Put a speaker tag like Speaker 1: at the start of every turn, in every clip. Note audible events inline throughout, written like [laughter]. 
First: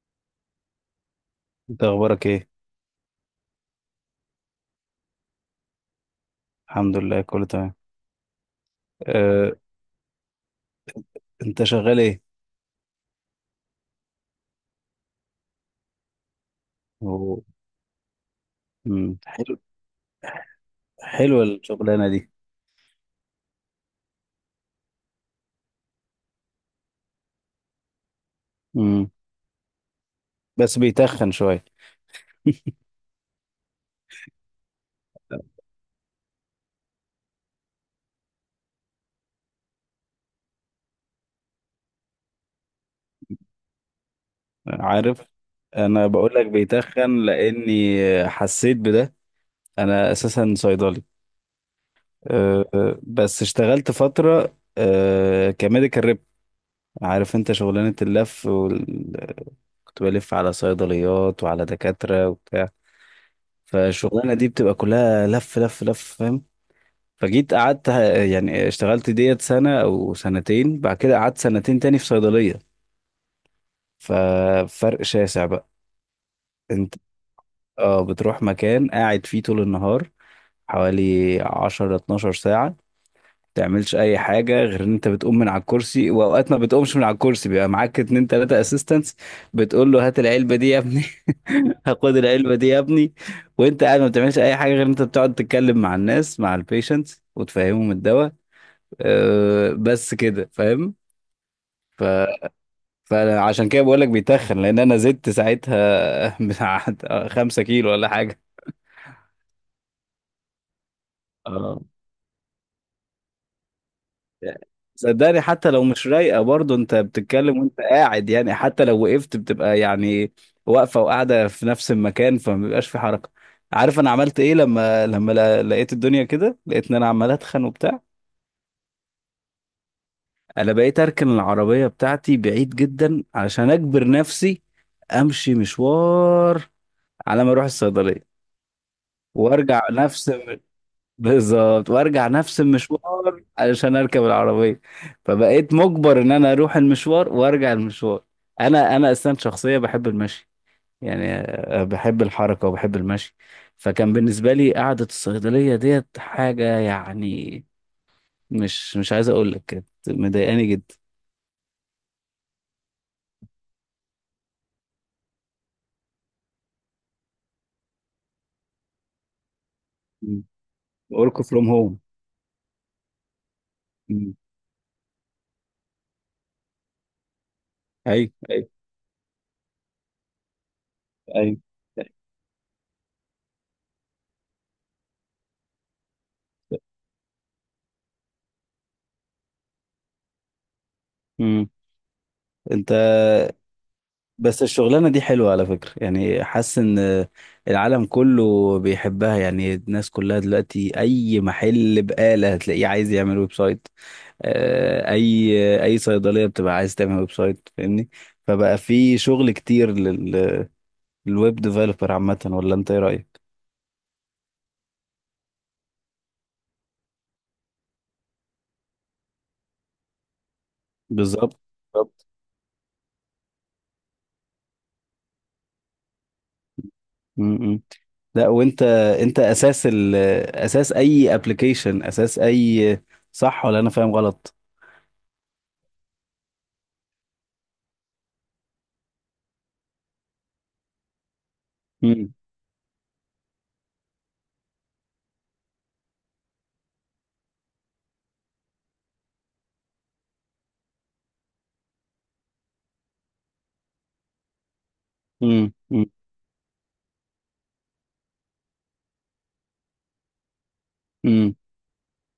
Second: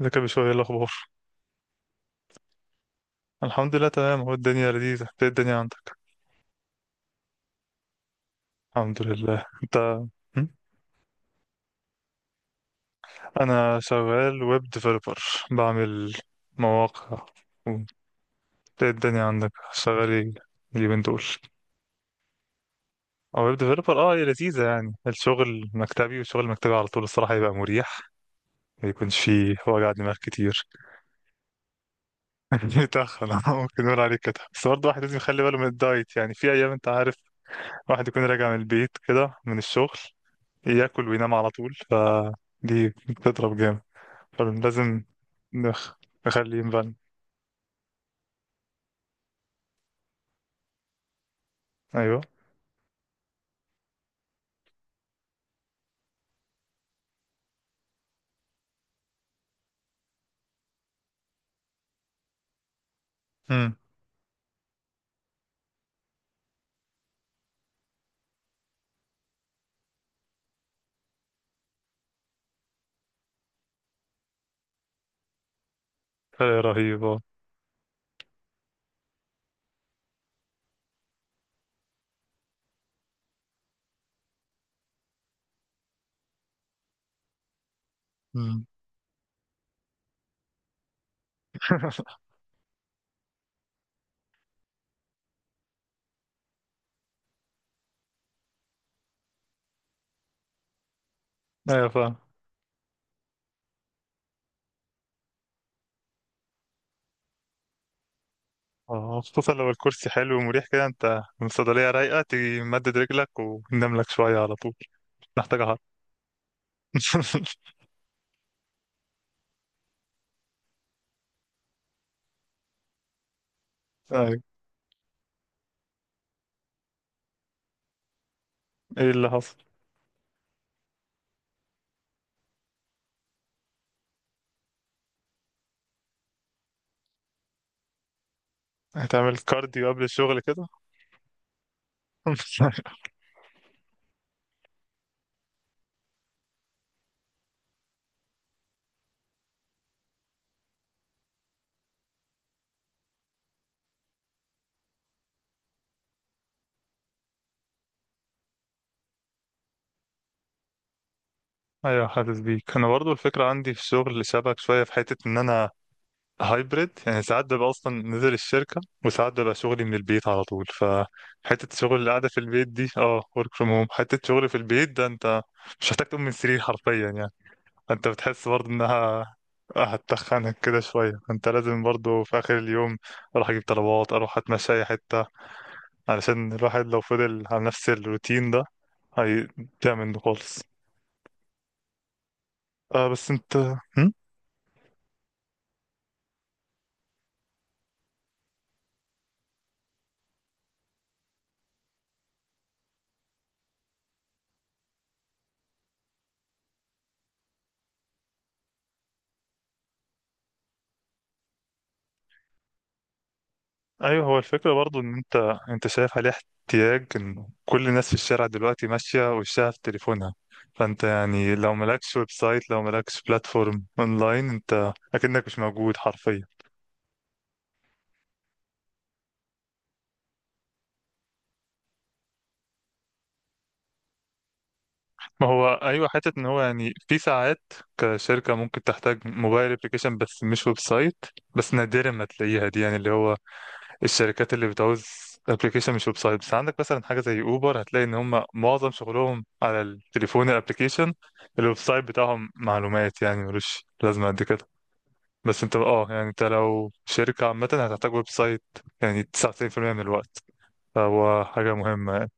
Speaker 1: ازيك يا بشوي؟ ايه الاخبار؟
Speaker 2: انت اخبارك ايه؟
Speaker 1: الحمد لله، تمام، اهو الدنيا لذيذه. إنت ايه الدنيا عندك؟
Speaker 2: الحمد لله، كله تمام.
Speaker 1: الحمد لله.
Speaker 2: أه.
Speaker 1: انت؟ م؟
Speaker 2: انت شغال ايه؟
Speaker 1: انا شغال ويب ديفلوبر، بعمل مواقع
Speaker 2: هو-
Speaker 1: و- ايه الدنيا عندك؟
Speaker 2: حلو.
Speaker 1: شغال ايه اليومين دول؟
Speaker 2: حلوه الشغلانه دي.
Speaker 1: او ويب ديفلوبر، اه هي لذيذه يعني. الشغل مكتبي، والشغل المكتبي على طول الصراحه يبقى مريح، ما
Speaker 2: مم.
Speaker 1: يكونش فيه وجع دماغ كتير.
Speaker 2: بس بيتخن شويه.
Speaker 1: [laughs]
Speaker 2: [laughs]
Speaker 1: بيتخن، آه، ممكن نقول عليه كده، بس برضه الواحد لازم يخلي باله من الدايت يعني. في ايام انت عارف واحد يكون راجع من البيت كده من الشغل، ياكل وينام على طول، فدي بتضرب جامد. فلازم
Speaker 2: عارف،
Speaker 1: نخ...
Speaker 2: انا بقول لك
Speaker 1: نخليه ينبان.
Speaker 2: بيتخن لاني حسيت بده. انا اساسا صيدلي.
Speaker 1: ايوه.
Speaker 2: أه، أه، بس اشتغلت فتره كميديكال ريب. عارف انت شغلانه اللف وال... كنت بلف على صيدليات وعلى دكاتره وبتاع.
Speaker 1: امم.
Speaker 2: فالشغلانه دي بتبقى كلها لف لف لف، فاهم. فجيت قعدت ه- يعني اشتغلت ديت سنة أو سنتين، بعد كده قعدت سنتين تاني في صيدلية. ففرق شاسع بقى.
Speaker 1: فرق
Speaker 2: انت
Speaker 1: رهيب اه.
Speaker 2: اه بتروح مكان قاعد فيه طول النهار حوالي 10 12 ساعة، تعملش أي حاجة غير إن أنت بتقوم من على الكرسي، وأوقات ما بتقومش من على الكرسي بيبقى معاك اتنين تلاتة
Speaker 1: أمم.
Speaker 2: أسيستنتس. بتقول له هات العلبة دي يا ابني. [laughs] هاخد
Speaker 1: [laughs]
Speaker 2: العلبة دي يا ابني. وأنت قاعد ما بتعملش أي حاجة غير إن أنت بتقعد تتكلم مع الناس، مع البيشنتس، وتفهمهم الدواء. بس كده فاهم.
Speaker 1: ايوه
Speaker 2: ف-
Speaker 1: فاهم.
Speaker 2: فانا عشان كده بقول لك بيتخن، لان انا زدت ساعتها [laughs] بتاع 5 كيلو ولا حاجه.
Speaker 1: اه، خصوصا لو الكرسي حلو ومريح كده، انت من
Speaker 2: اه
Speaker 1: الصيدلية رايقة، تيجي مدد رجلك وننام لك شوية على طول.
Speaker 2: صدقني
Speaker 1: محتاجة
Speaker 2: حتى
Speaker 1: حر.
Speaker 2: لو مش رايقه، برضه انت بتتكلم
Speaker 1: [laughs]
Speaker 2: وانت قاعد، يعني حتى لو وقفت بتبقى يعني واقفه وقاعده في نفس المكان، فما بيبقاش في حركه. عارف انا
Speaker 1: ايوه.
Speaker 2: عملت ايه لما لقيت الدنيا كده، لقيت ان انا عمال اتخن وبتاع.
Speaker 1: ايه اللي حصل؟
Speaker 2: انا بقيت اركن العربيه بتاعتي بعيد جدا عشان اجبر نفسي امشي مشوار على ما اروح الصيدليه.
Speaker 1: هتعمل
Speaker 2: وارجع
Speaker 1: كارديو قبل
Speaker 2: نفس
Speaker 1: الشغل
Speaker 2: الم-
Speaker 1: كده؟
Speaker 2: بالظبط وارجع نفس
Speaker 1: [laughs]
Speaker 2: المشوار علشان اركب العربيه. فبقيت مجبر ان انا اروح المشوار وارجع المشوار. انا اصلا شخصيه بحب المشي. يعني بحب الحركه وبحب المشي. فكان بالنسبه لي قعده الصيدليه ديت حاجه، يعني مش عايز اقول لك كانت مضايقاني جدا.
Speaker 1: ايوه حاسس بيك. انا برضو الفكرة عندي في الشغل شبك شوية، في حتة ان انا هايبريد يعني. ساعات ببقى اصلا نزل الشركه، وساعات ببقى شغلي من البيت على طول.
Speaker 2: ورك فروم
Speaker 1: فحته
Speaker 2: هوم.
Speaker 1: شغل القعده في البيت دي، اه، ورك فروم هوم، حته شغل في البيت ده، انت مش محتاج تقوم من السرير حرفيا يعني. انت
Speaker 2: ايوه،
Speaker 1: بتحس
Speaker 2: ايوه،
Speaker 1: برضه انها هتتخنك كده شويه. انت
Speaker 2: ايوه.
Speaker 1: لازم برضه في اخر اليوم اروح اجيب طلبات، اروح اتمشى اي حته، علشان الواحد لو فضل على نفس الروتين ده هيضيع منه خالص.
Speaker 2: مم. انت،
Speaker 1: آه بس انت هم؟
Speaker 2: بس الشغلانة دي حلوة على فكرة، يعني حاسس ان العالم كله بيحبها، يعني الناس كلها دلوقتي اي محل بقالة هتلاقيه عايز يعمل ويب سايت. اي صيدلية بتبقى عايز تعمل ويب سايت، فاهمني. فبقى في شغل كتير للويب ديفلوبر عامة، ولا انت ايه رأيك؟
Speaker 1: ايوه. هو الفكره برضو ان انت شايف عليه احتياج، ان كل الناس في الشارع دلوقتي ماشيه وشها في تليفونها، فانت يعني
Speaker 2: بالظبط،
Speaker 1: لو مالكش
Speaker 2: بالظبط.
Speaker 1: ويب سايت، لو مالكش بلاتفورم اونلاين، انت اكنك مش موجود حرفيا.
Speaker 2: م. لا، وانت انت اساس ال اساس اي ابلكيشن اساس اي، صح ولا انا فاهم غلط؟
Speaker 1: ما هو ايوه. حته ان هو يعني، في ساعات كشركه ممكن تحتاج موبايل ابلكيشن بس مش ويب سايت، بس نادرا ما
Speaker 2: امم،
Speaker 1: تلاقيها دي يعني. اللي هو الشركات اللي بتعوز ابلكيشن مش ويب سايت. بس عندك مثلا حاجه زي اوبر، هتلاقي ان هم معظم شغلهم على التليفون، الابلكيشن. الويب سايت بتاعهم معلومات يعني، ملوش لازمه قد كده. بس انت اه يعني انت لو شركه عامه هتحتاج ويب سايت، يعني 99% من الوقت. فهو
Speaker 2: امم.
Speaker 1: حاجه مهمه يعني.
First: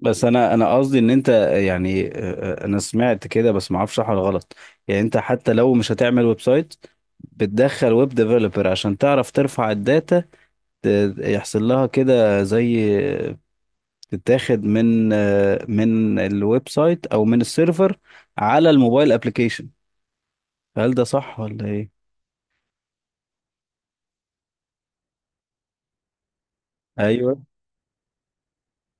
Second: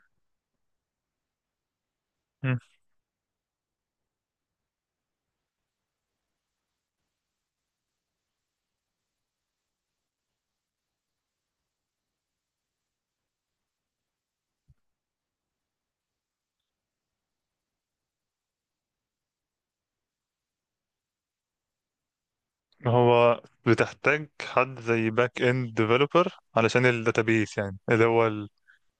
Speaker 2: بس انا قصدي ان انت، يعني
Speaker 1: مم.
Speaker 2: انا سمعت كده بس ما اعرفش صح ولا غلط. يعني انت حتى لو مش هتعمل ويب سايت، بتدخل ويب ديفلوبر عشان تعرف ترفع الداتا، يحصل لها كده زي آه، تتاخد من من الويب سايت او من السيرفر على الموبايل ابلكيشن. هل ده صح ولا ايه؟
Speaker 1: هو بتحتاج حد زي باك اند ديفلوبر علشان
Speaker 2: ايوه،
Speaker 1: الداتابيس، يعني اللي هو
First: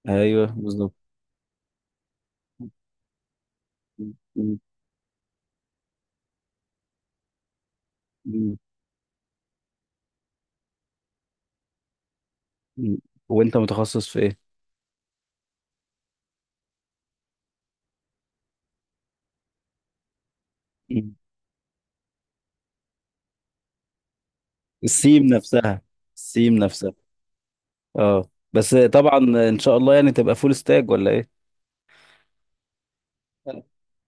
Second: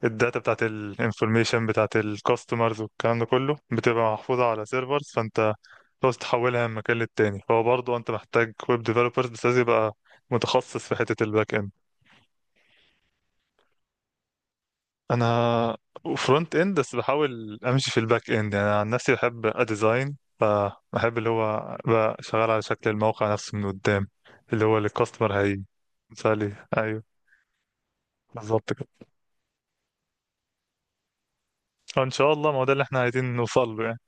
Speaker 1: الداتا
Speaker 2: ايوه،
Speaker 1: بتاعت
Speaker 2: بالظبط.
Speaker 1: الانفورميشن بتاعت الكاستمرز والكلام ده كله، بتبقى
Speaker 2: م-
Speaker 1: محفوظة
Speaker 2: م-
Speaker 1: على سيرفرز. فانت بس تحولها من مكان للتاني، فهو برضه انت محتاج
Speaker 2: م-
Speaker 1: ويب ديفلوبرز، بس لازم يبقى متخصص في حتة الباك اند.
Speaker 2: م. وانت متخصص في ايه؟
Speaker 1: انا فرونت اند، بس بحاول امشي في الباك اند يعني. انا عن نفسي بحب اديزاين،
Speaker 2: م.
Speaker 1: فبحب اللي هو بقى شغال على شكل الموقع نفسه من قدام، اللي هو اللي
Speaker 2: السيم
Speaker 1: الكاستمر هي.
Speaker 2: نفسها، السيم
Speaker 1: مثالي،
Speaker 2: نفسها.
Speaker 1: ايوه.
Speaker 2: اه،
Speaker 1: بالظبط
Speaker 2: بس
Speaker 1: كده،
Speaker 2: طبعا ان شاء الله يعني تبقى فول ستاج ولا ايه.
Speaker 1: ان شاء الله. ما هو ده اللي احنا عايزين نوصل له يعني.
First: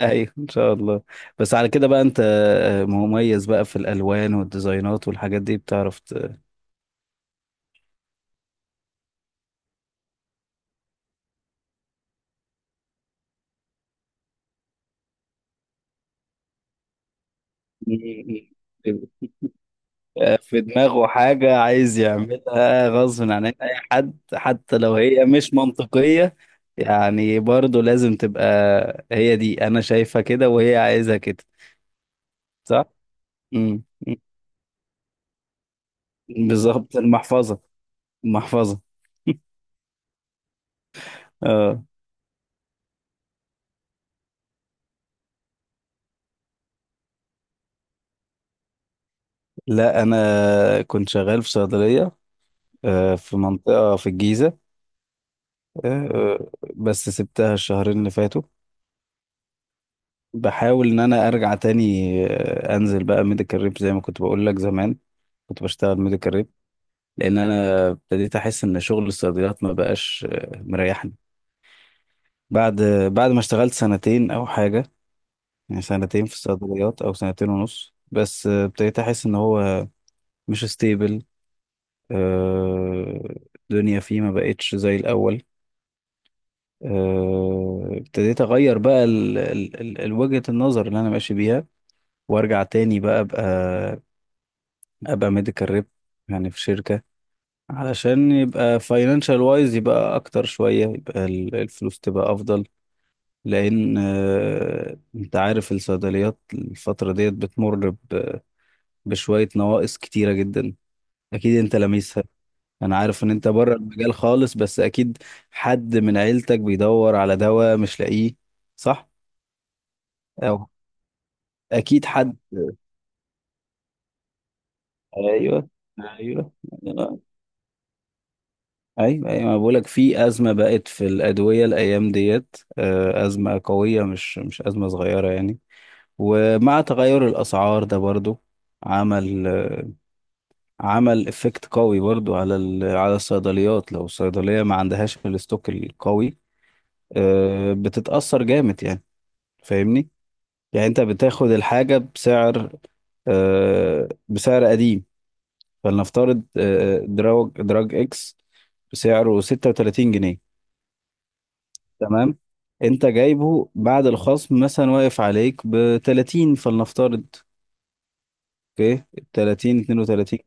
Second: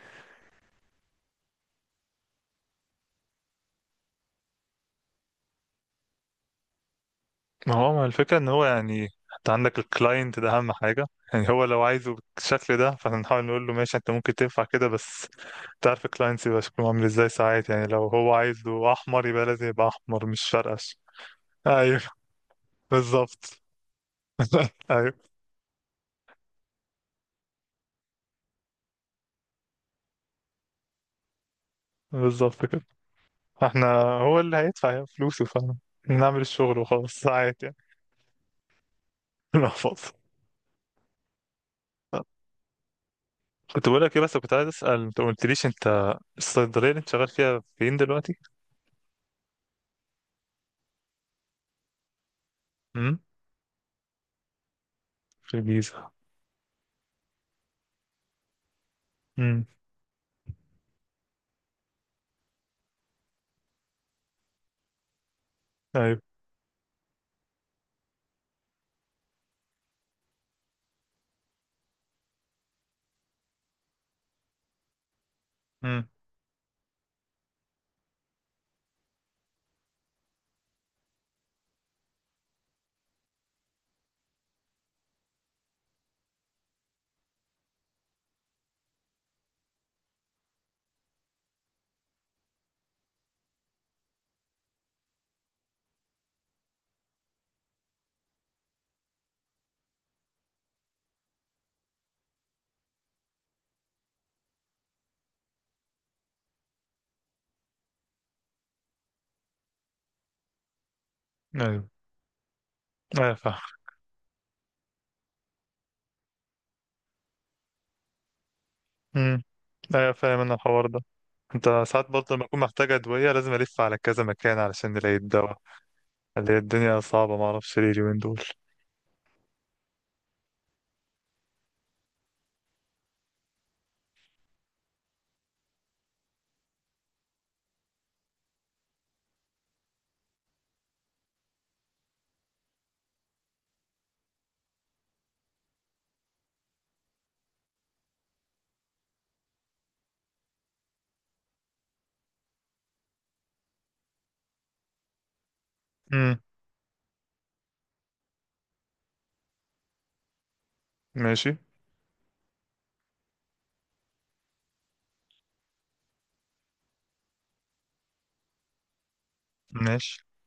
Speaker 2: ايوه، ان شاء الله. بس على كده بقى انت، مميز بقى في الالوان والديزاينات والحاجات دي، بتعرف [laughs]
Speaker 1: ما هو ما الفكرة ان هو يعني انت عندك الكلاينت ده اهم حاجة يعني. هو لو عايزه بالشكل ده فاحنا نحاول نقول له ماشي، انت ممكن تنفع كده، بس تعرف الكلاينت يبقى شكله عامل ازاي. ساعات يعني لو هو عايزه
Speaker 2: بيبقى
Speaker 1: احمر يبقى لازم يبقى احمر، مش
Speaker 2: في
Speaker 1: فرقش.
Speaker 2: دماغه حاجة عايز
Speaker 1: ايوه.
Speaker 2: يعملها غصب
Speaker 1: بالظبط.
Speaker 2: عن اي حد، حتى
Speaker 1: [laughs]
Speaker 2: لو
Speaker 1: ايوه
Speaker 2: هي مش منطقية. يعني برضه لازم تبقى، هي دي انا شايفها كده وهي عايزها كده،
Speaker 1: بالظبط
Speaker 2: صح؟
Speaker 1: كده.
Speaker 2: امم.
Speaker 1: احنا هو اللي هيدفع يعني فلوسه، فنعمل الشغل
Speaker 2: بالظبط،
Speaker 1: وخلاص
Speaker 2: المحفظة،
Speaker 1: ساعات يعني.
Speaker 2: المحفظة.
Speaker 1: [laughs] نحفظ.
Speaker 2: اه.
Speaker 1: كنت بقول لك ايه؟ بس كنت عايز اسال، انت ما قلتليش، انت الصيدليه اللي انت شغال فيها فين دلوقتي؟
Speaker 2: لا، انا كنت شغال في صيدليه
Speaker 1: امم.
Speaker 2: في منطقه في الجيزه.
Speaker 1: في الجيزه.
Speaker 2: بس سبتها الشهرين اللي فاتوا.
Speaker 1: امم.
Speaker 2: بحاول ان انا ارجع تاني، انزل بقى ميديكال ريب زي ما كنت بقول لك زمان. كنت بشتغل ميديكال ريب. لان انا ابتديت احس ان شغل الصيدليات ما بقاش مريحني. بعد بعد ما اشتغلت سنتين او حاجه، يعني
Speaker 1: امم.
Speaker 2: سنتين في الصيدليات او سنتين ونص، بس ابتديت احس ان هو مش ستيبل. الدنيا فيه ما بقتش زي الاول. ابتديت اغير بقى وجهة النظر اللي انا ماشي بيها. وارجع تاني بقى ابقى ميديكال ريب، يعني في شركة علشان يبقى فاينانشال وايز، يبقى اكتر شوية، يبقى الفلوس تبقى افضل. لان انت عارف الصيدليات الفترة ديت بتمر بشوية نواقص كتيرة جدا. اكيد انت
Speaker 1: ايوه.
Speaker 2: لميسها. انا عارف ان
Speaker 1: ايوه
Speaker 2: انت
Speaker 1: فاهم.
Speaker 2: بره المجال خالص، بس اكيد حد من عيلتك بيدور على دواء مش لاقيه، صح؟
Speaker 1: امم. ايوه فاهم انا الحوار ده. انت
Speaker 2: اكيد
Speaker 1: ساعات برضه
Speaker 2: حد.
Speaker 1: لما اكون محتاج ادويه لازم الف على كذا مكان علشان نلاقي الدواء.
Speaker 2: ايوه، ايوه،
Speaker 1: اللي هي الدنيا
Speaker 2: ايوه،
Speaker 1: صعبه، ما اعرفش ليه اليومين دول.
Speaker 2: ايوه. انا بقول لك في ازمه بقت في الادويه الايام ديت، ازمه قويه، مش ازمه صغيره يعني. ومع تغير الاسعار ده برضو عمل آه، عمل افكت قوي برضو على على الصيدليات، لو الصيدليه ما عندهاش الاستوك القوي. بتتاثر جامد يعني. فاهمني. يعني انت بتاخد الحاجه بسعر قديم.
Speaker 1: امم.
Speaker 2: فلنفترض دراج اكس بسعره 36 جنيه.
Speaker 1: ماشي.
Speaker 2: تمام. انت جايبه بعد الخصم مثلا واقف عليك ب 30، فلنفترض، اوكي، 30
Speaker 1: ماشي.
Speaker 2: 32،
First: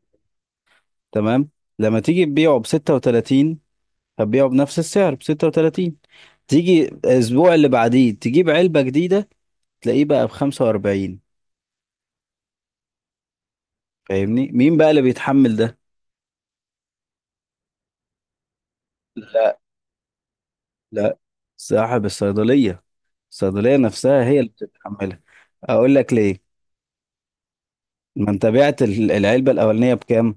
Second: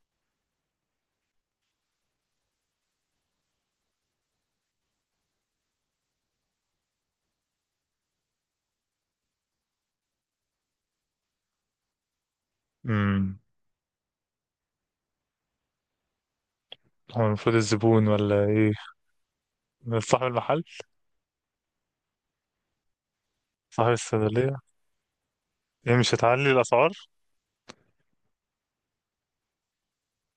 Speaker 2: تمام. لما تيجي تبيعه ب 36، هتبيعه بنفس السعر ب 36. تيجي الاسبوع اللي بعديه تجيب علبة جديدة، تلاقيه بقى ب 45،
Speaker 1: امم.
Speaker 2: فاهمني. مين بقى اللي بيتحمل ده؟
Speaker 1: هو المفروض الزبون ولا ايه؟
Speaker 2: لا،
Speaker 1: صاحب المحل.
Speaker 2: لا، صاحب الصيدلية. الصيدلية
Speaker 1: صاحب
Speaker 2: نفسها هي اللي
Speaker 1: الصيدليه.
Speaker 2: بتتحملها. اقول
Speaker 1: ايه
Speaker 2: لك
Speaker 1: مش هتعلي
Speaker 2: ليه،
Speaker 1: الاسعار؟
Speaker 2: ما انت بعت العلبة الأولانية بكام؟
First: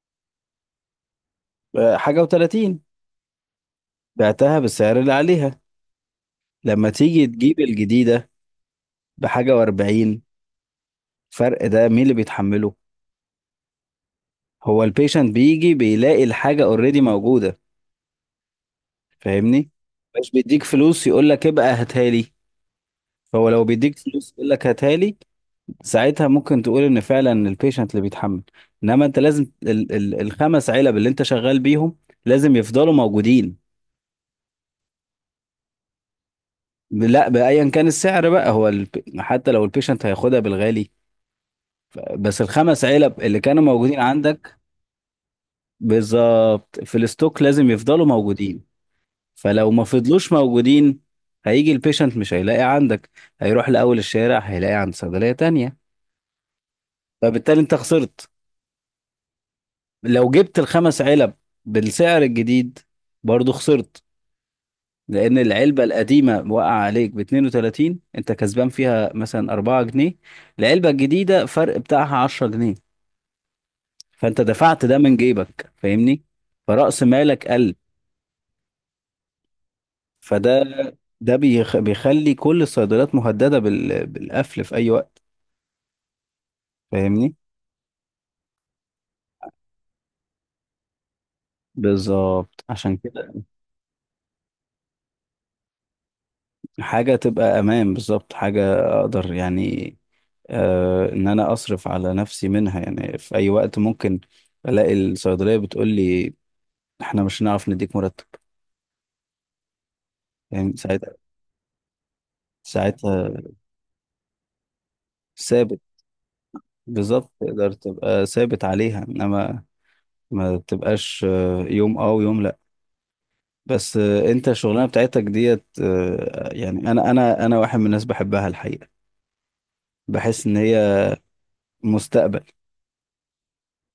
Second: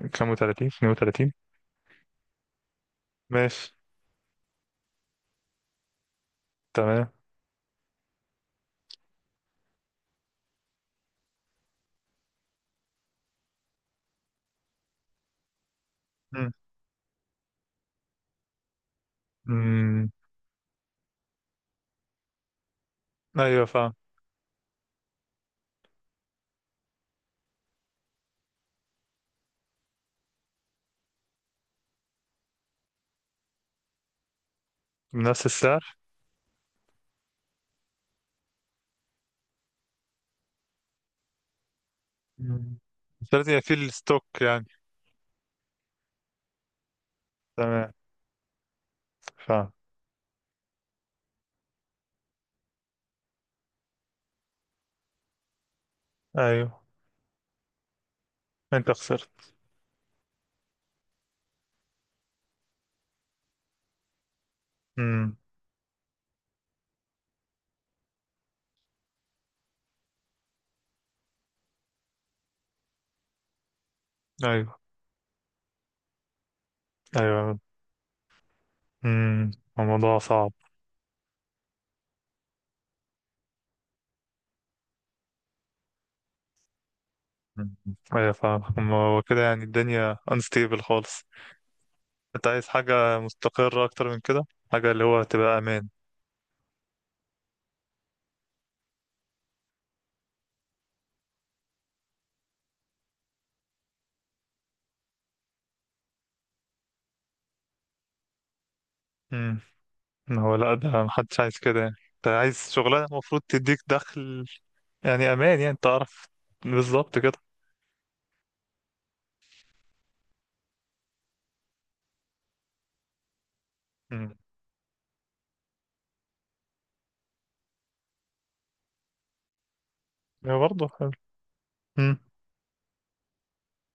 Speaker 1: بكام؟ و30، 32.
Speaker 2: حاجة وتلاتين.
Speaker 1: ماشي.
Speaker 2: بعتها بالسعر اللي عليها، لما
Speaker 1: تمام.
Speaker 2: تيجي تجيب الجديدة بحاجة وأربعين. الفرق ده مين اللي بيتحمله؟ هو البيشنت بيجي بيلاقي
Speaker 1: امم.
Speaker 2: الحاجة اوريدي موجودة، فاهمني؟
Speaker 1: امم.
Speaker 2: مش بيديك فلوس يقول لك ابقى هاتها لي، فهو
Speaker 1: ايوه
Speaker 2: لو
Speaker 1: فاهم.
Speaker 2: بيديك فلوس يقول لك هاتها لي، ساعتها ممكن تقول ان فعلا البيشنت اللي بيتحمل، انما انت لازم ال ال الخمس علب اللي انت شغال بيهم لازم يفضلوا موجودين.
Speaker 1: بنفس السعر.
Speaker 2: لا، بأيا كان السعر بقى، هو حتى لو البيشنت هياخدها بالغالي. بس
Speaker 1: امم.
Speaker 2: الخمس علب اللي
Speaker 1: لازم يبقى
Speaker 2: كانوا
Speaker 1: في
Speaker 2: موجودين
Speaker 1: الستوك
Speaker 2: عندك.
Speaker 1: يعني.
Speaker 2: بالظبط، في الستوك لازم
Speaker 1: تمام.
Speaker 2: يفضلوا موجودين. فلو
Speaker 1: فاهم.
Speaker 2: ما فضلوش موجودين، هيجي البيشنت مش هيلاقي عندك، هيروح لأول الشارع هيلاقي عند صيدلية تانية.
Speaker 1: ايوه.
Speaker 2: فبالتالي انت خسرت.
Speaker 1: انت خسرت.
Speaker 2: لو جبت الخمس علب بالسعر الجديد، برضو خسرت.
Speaker 1: امم.
Speaker 2: لأن العلبة القديمة وقع عليك ب 32، انت كسبان فيها مثلا 4 جنيه. العلبة الجديدة فرق بتاعها 10 جنيه، فانت
Speaker 1: ايوه.
Speaker 2: دفعت ده من جيبك، فاهمني. فرأس مالك
Speaker 1: ايوه.
Speaker 2: قل.
Speaker 1: امم. الموضوع صعب.
Speaker 2: فده ده بيخلي كل الصيدليات مهددة بالقفل في اي وقت، فاهمني.
Speaker 1: مم. ايوه فاهم. أما هو كده، يعني الدنيا unstable خالص. انت
Speaker 2: بالظبط،
Speaker 1: عايز
Speaker 2: عشان
Speaker 1: حاجة
Speaker 2: كده.
Speaker 1: مستقرة اكتر من كده، حاجة اللي هو تبقى امان.
Speaker 2: حاجة تبقى امان، بالظبط، حاجة اقدر يعني ان انا اصرف على نفسي منها، يعني في اي وقت ممكن الاقي الصيدلية بتقول لي احنا مش هنعرف نديك مرتب.
Speaker 1: امم. هو لا،
Speaker 2: يعني
Speaker 1: ده
Speaker 2: ساعتها
Speaker 1: محدش عايز كده يعني. انت عايز شغلانة
Speaker 2: ساعتها
Speaker 1: المفروض تديك دخل، يعني امان، يعني
Speaker 2: ثابت.
Speaker 1: تعرف. بالظبط كده.
Speaker 2: بالظبط، تقدر تبقى ثابت عليها، انما ما تبقاش يوم ويوم لا. بس
Speaker 1: امم.
Speaker 2: انت الشغلانه بتاعتك ديت يعني انا واحد من الناس بحبها الحقيقه. بحس ان
Speaker 1: هو برضه
Speaker 2: هي
Speaker 1: حلو. امم.
Speaker 2: مستقبل.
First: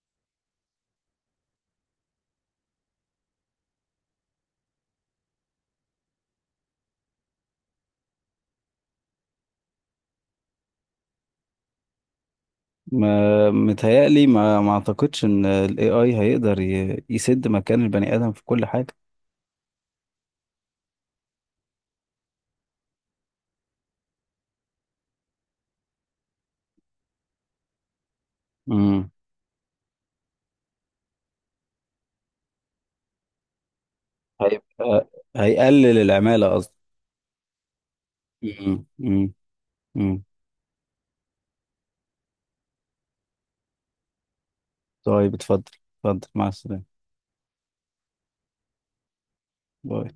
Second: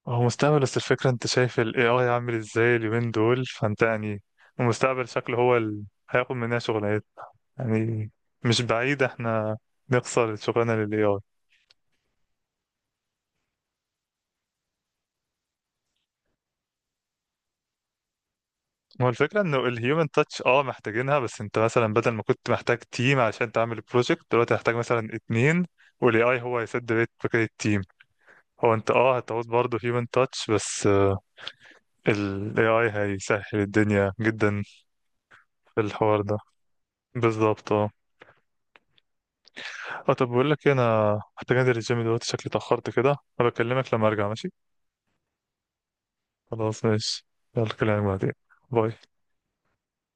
Speaker 1: هو مستقبل، بس الفكرة انت شايف ال AI عامل ازاي اليومين دول، فانت يعني المستقبل شكله هو اللي هياخد مننا شغلانات يعني. مش بعيد احنا نخسر شغلنا للاي اي.
Speaker 2: ما متهيألي ما اعتقدش ان ال AI هيقدر يسد مكان البني ادم في كل حاجه.
Speaker 1: هو الفكره انه الهيومن تاتش اه محتاجينها، بس انت مثلا بدل ما كنت محتاج تيم عشان تعمل بروجكت، دلوقتي هتحتاج مثلا اتنين، والاي اي هو هيسد بيت فكره التيم. هو انت
Speaker 2: امم.
Speaker 1: اه هتعوز برضه هيومن تاتش، بس الاي اي هيسهل الدنيا جدا
Speaker 2: هيبقى،
Speaker 1: في
Speaker 2: هيقلل
Speaker 1: الحوار ده.
Speaker 2: العماله قصدي.
Speaker 1: بالظبط اه.
Speaker 2: امم، امم.
Speaker 1: اه،
Speaker 2: أمم.
Speaker 1: طب بقول لك إيه، انا محتاج انزل الجيم دلوقتي، شكلي اتاخرت كده. هبكلمك لما ارجع، ماشي؟
Speaker 2: طيب، اتفضل، اتفضل، مع
Speaker 1: خلاص
Speaker 2: السلامه،
Speaker 1: ماشي. يلا كلامك بعدين. باي.
Speaker 2: باي.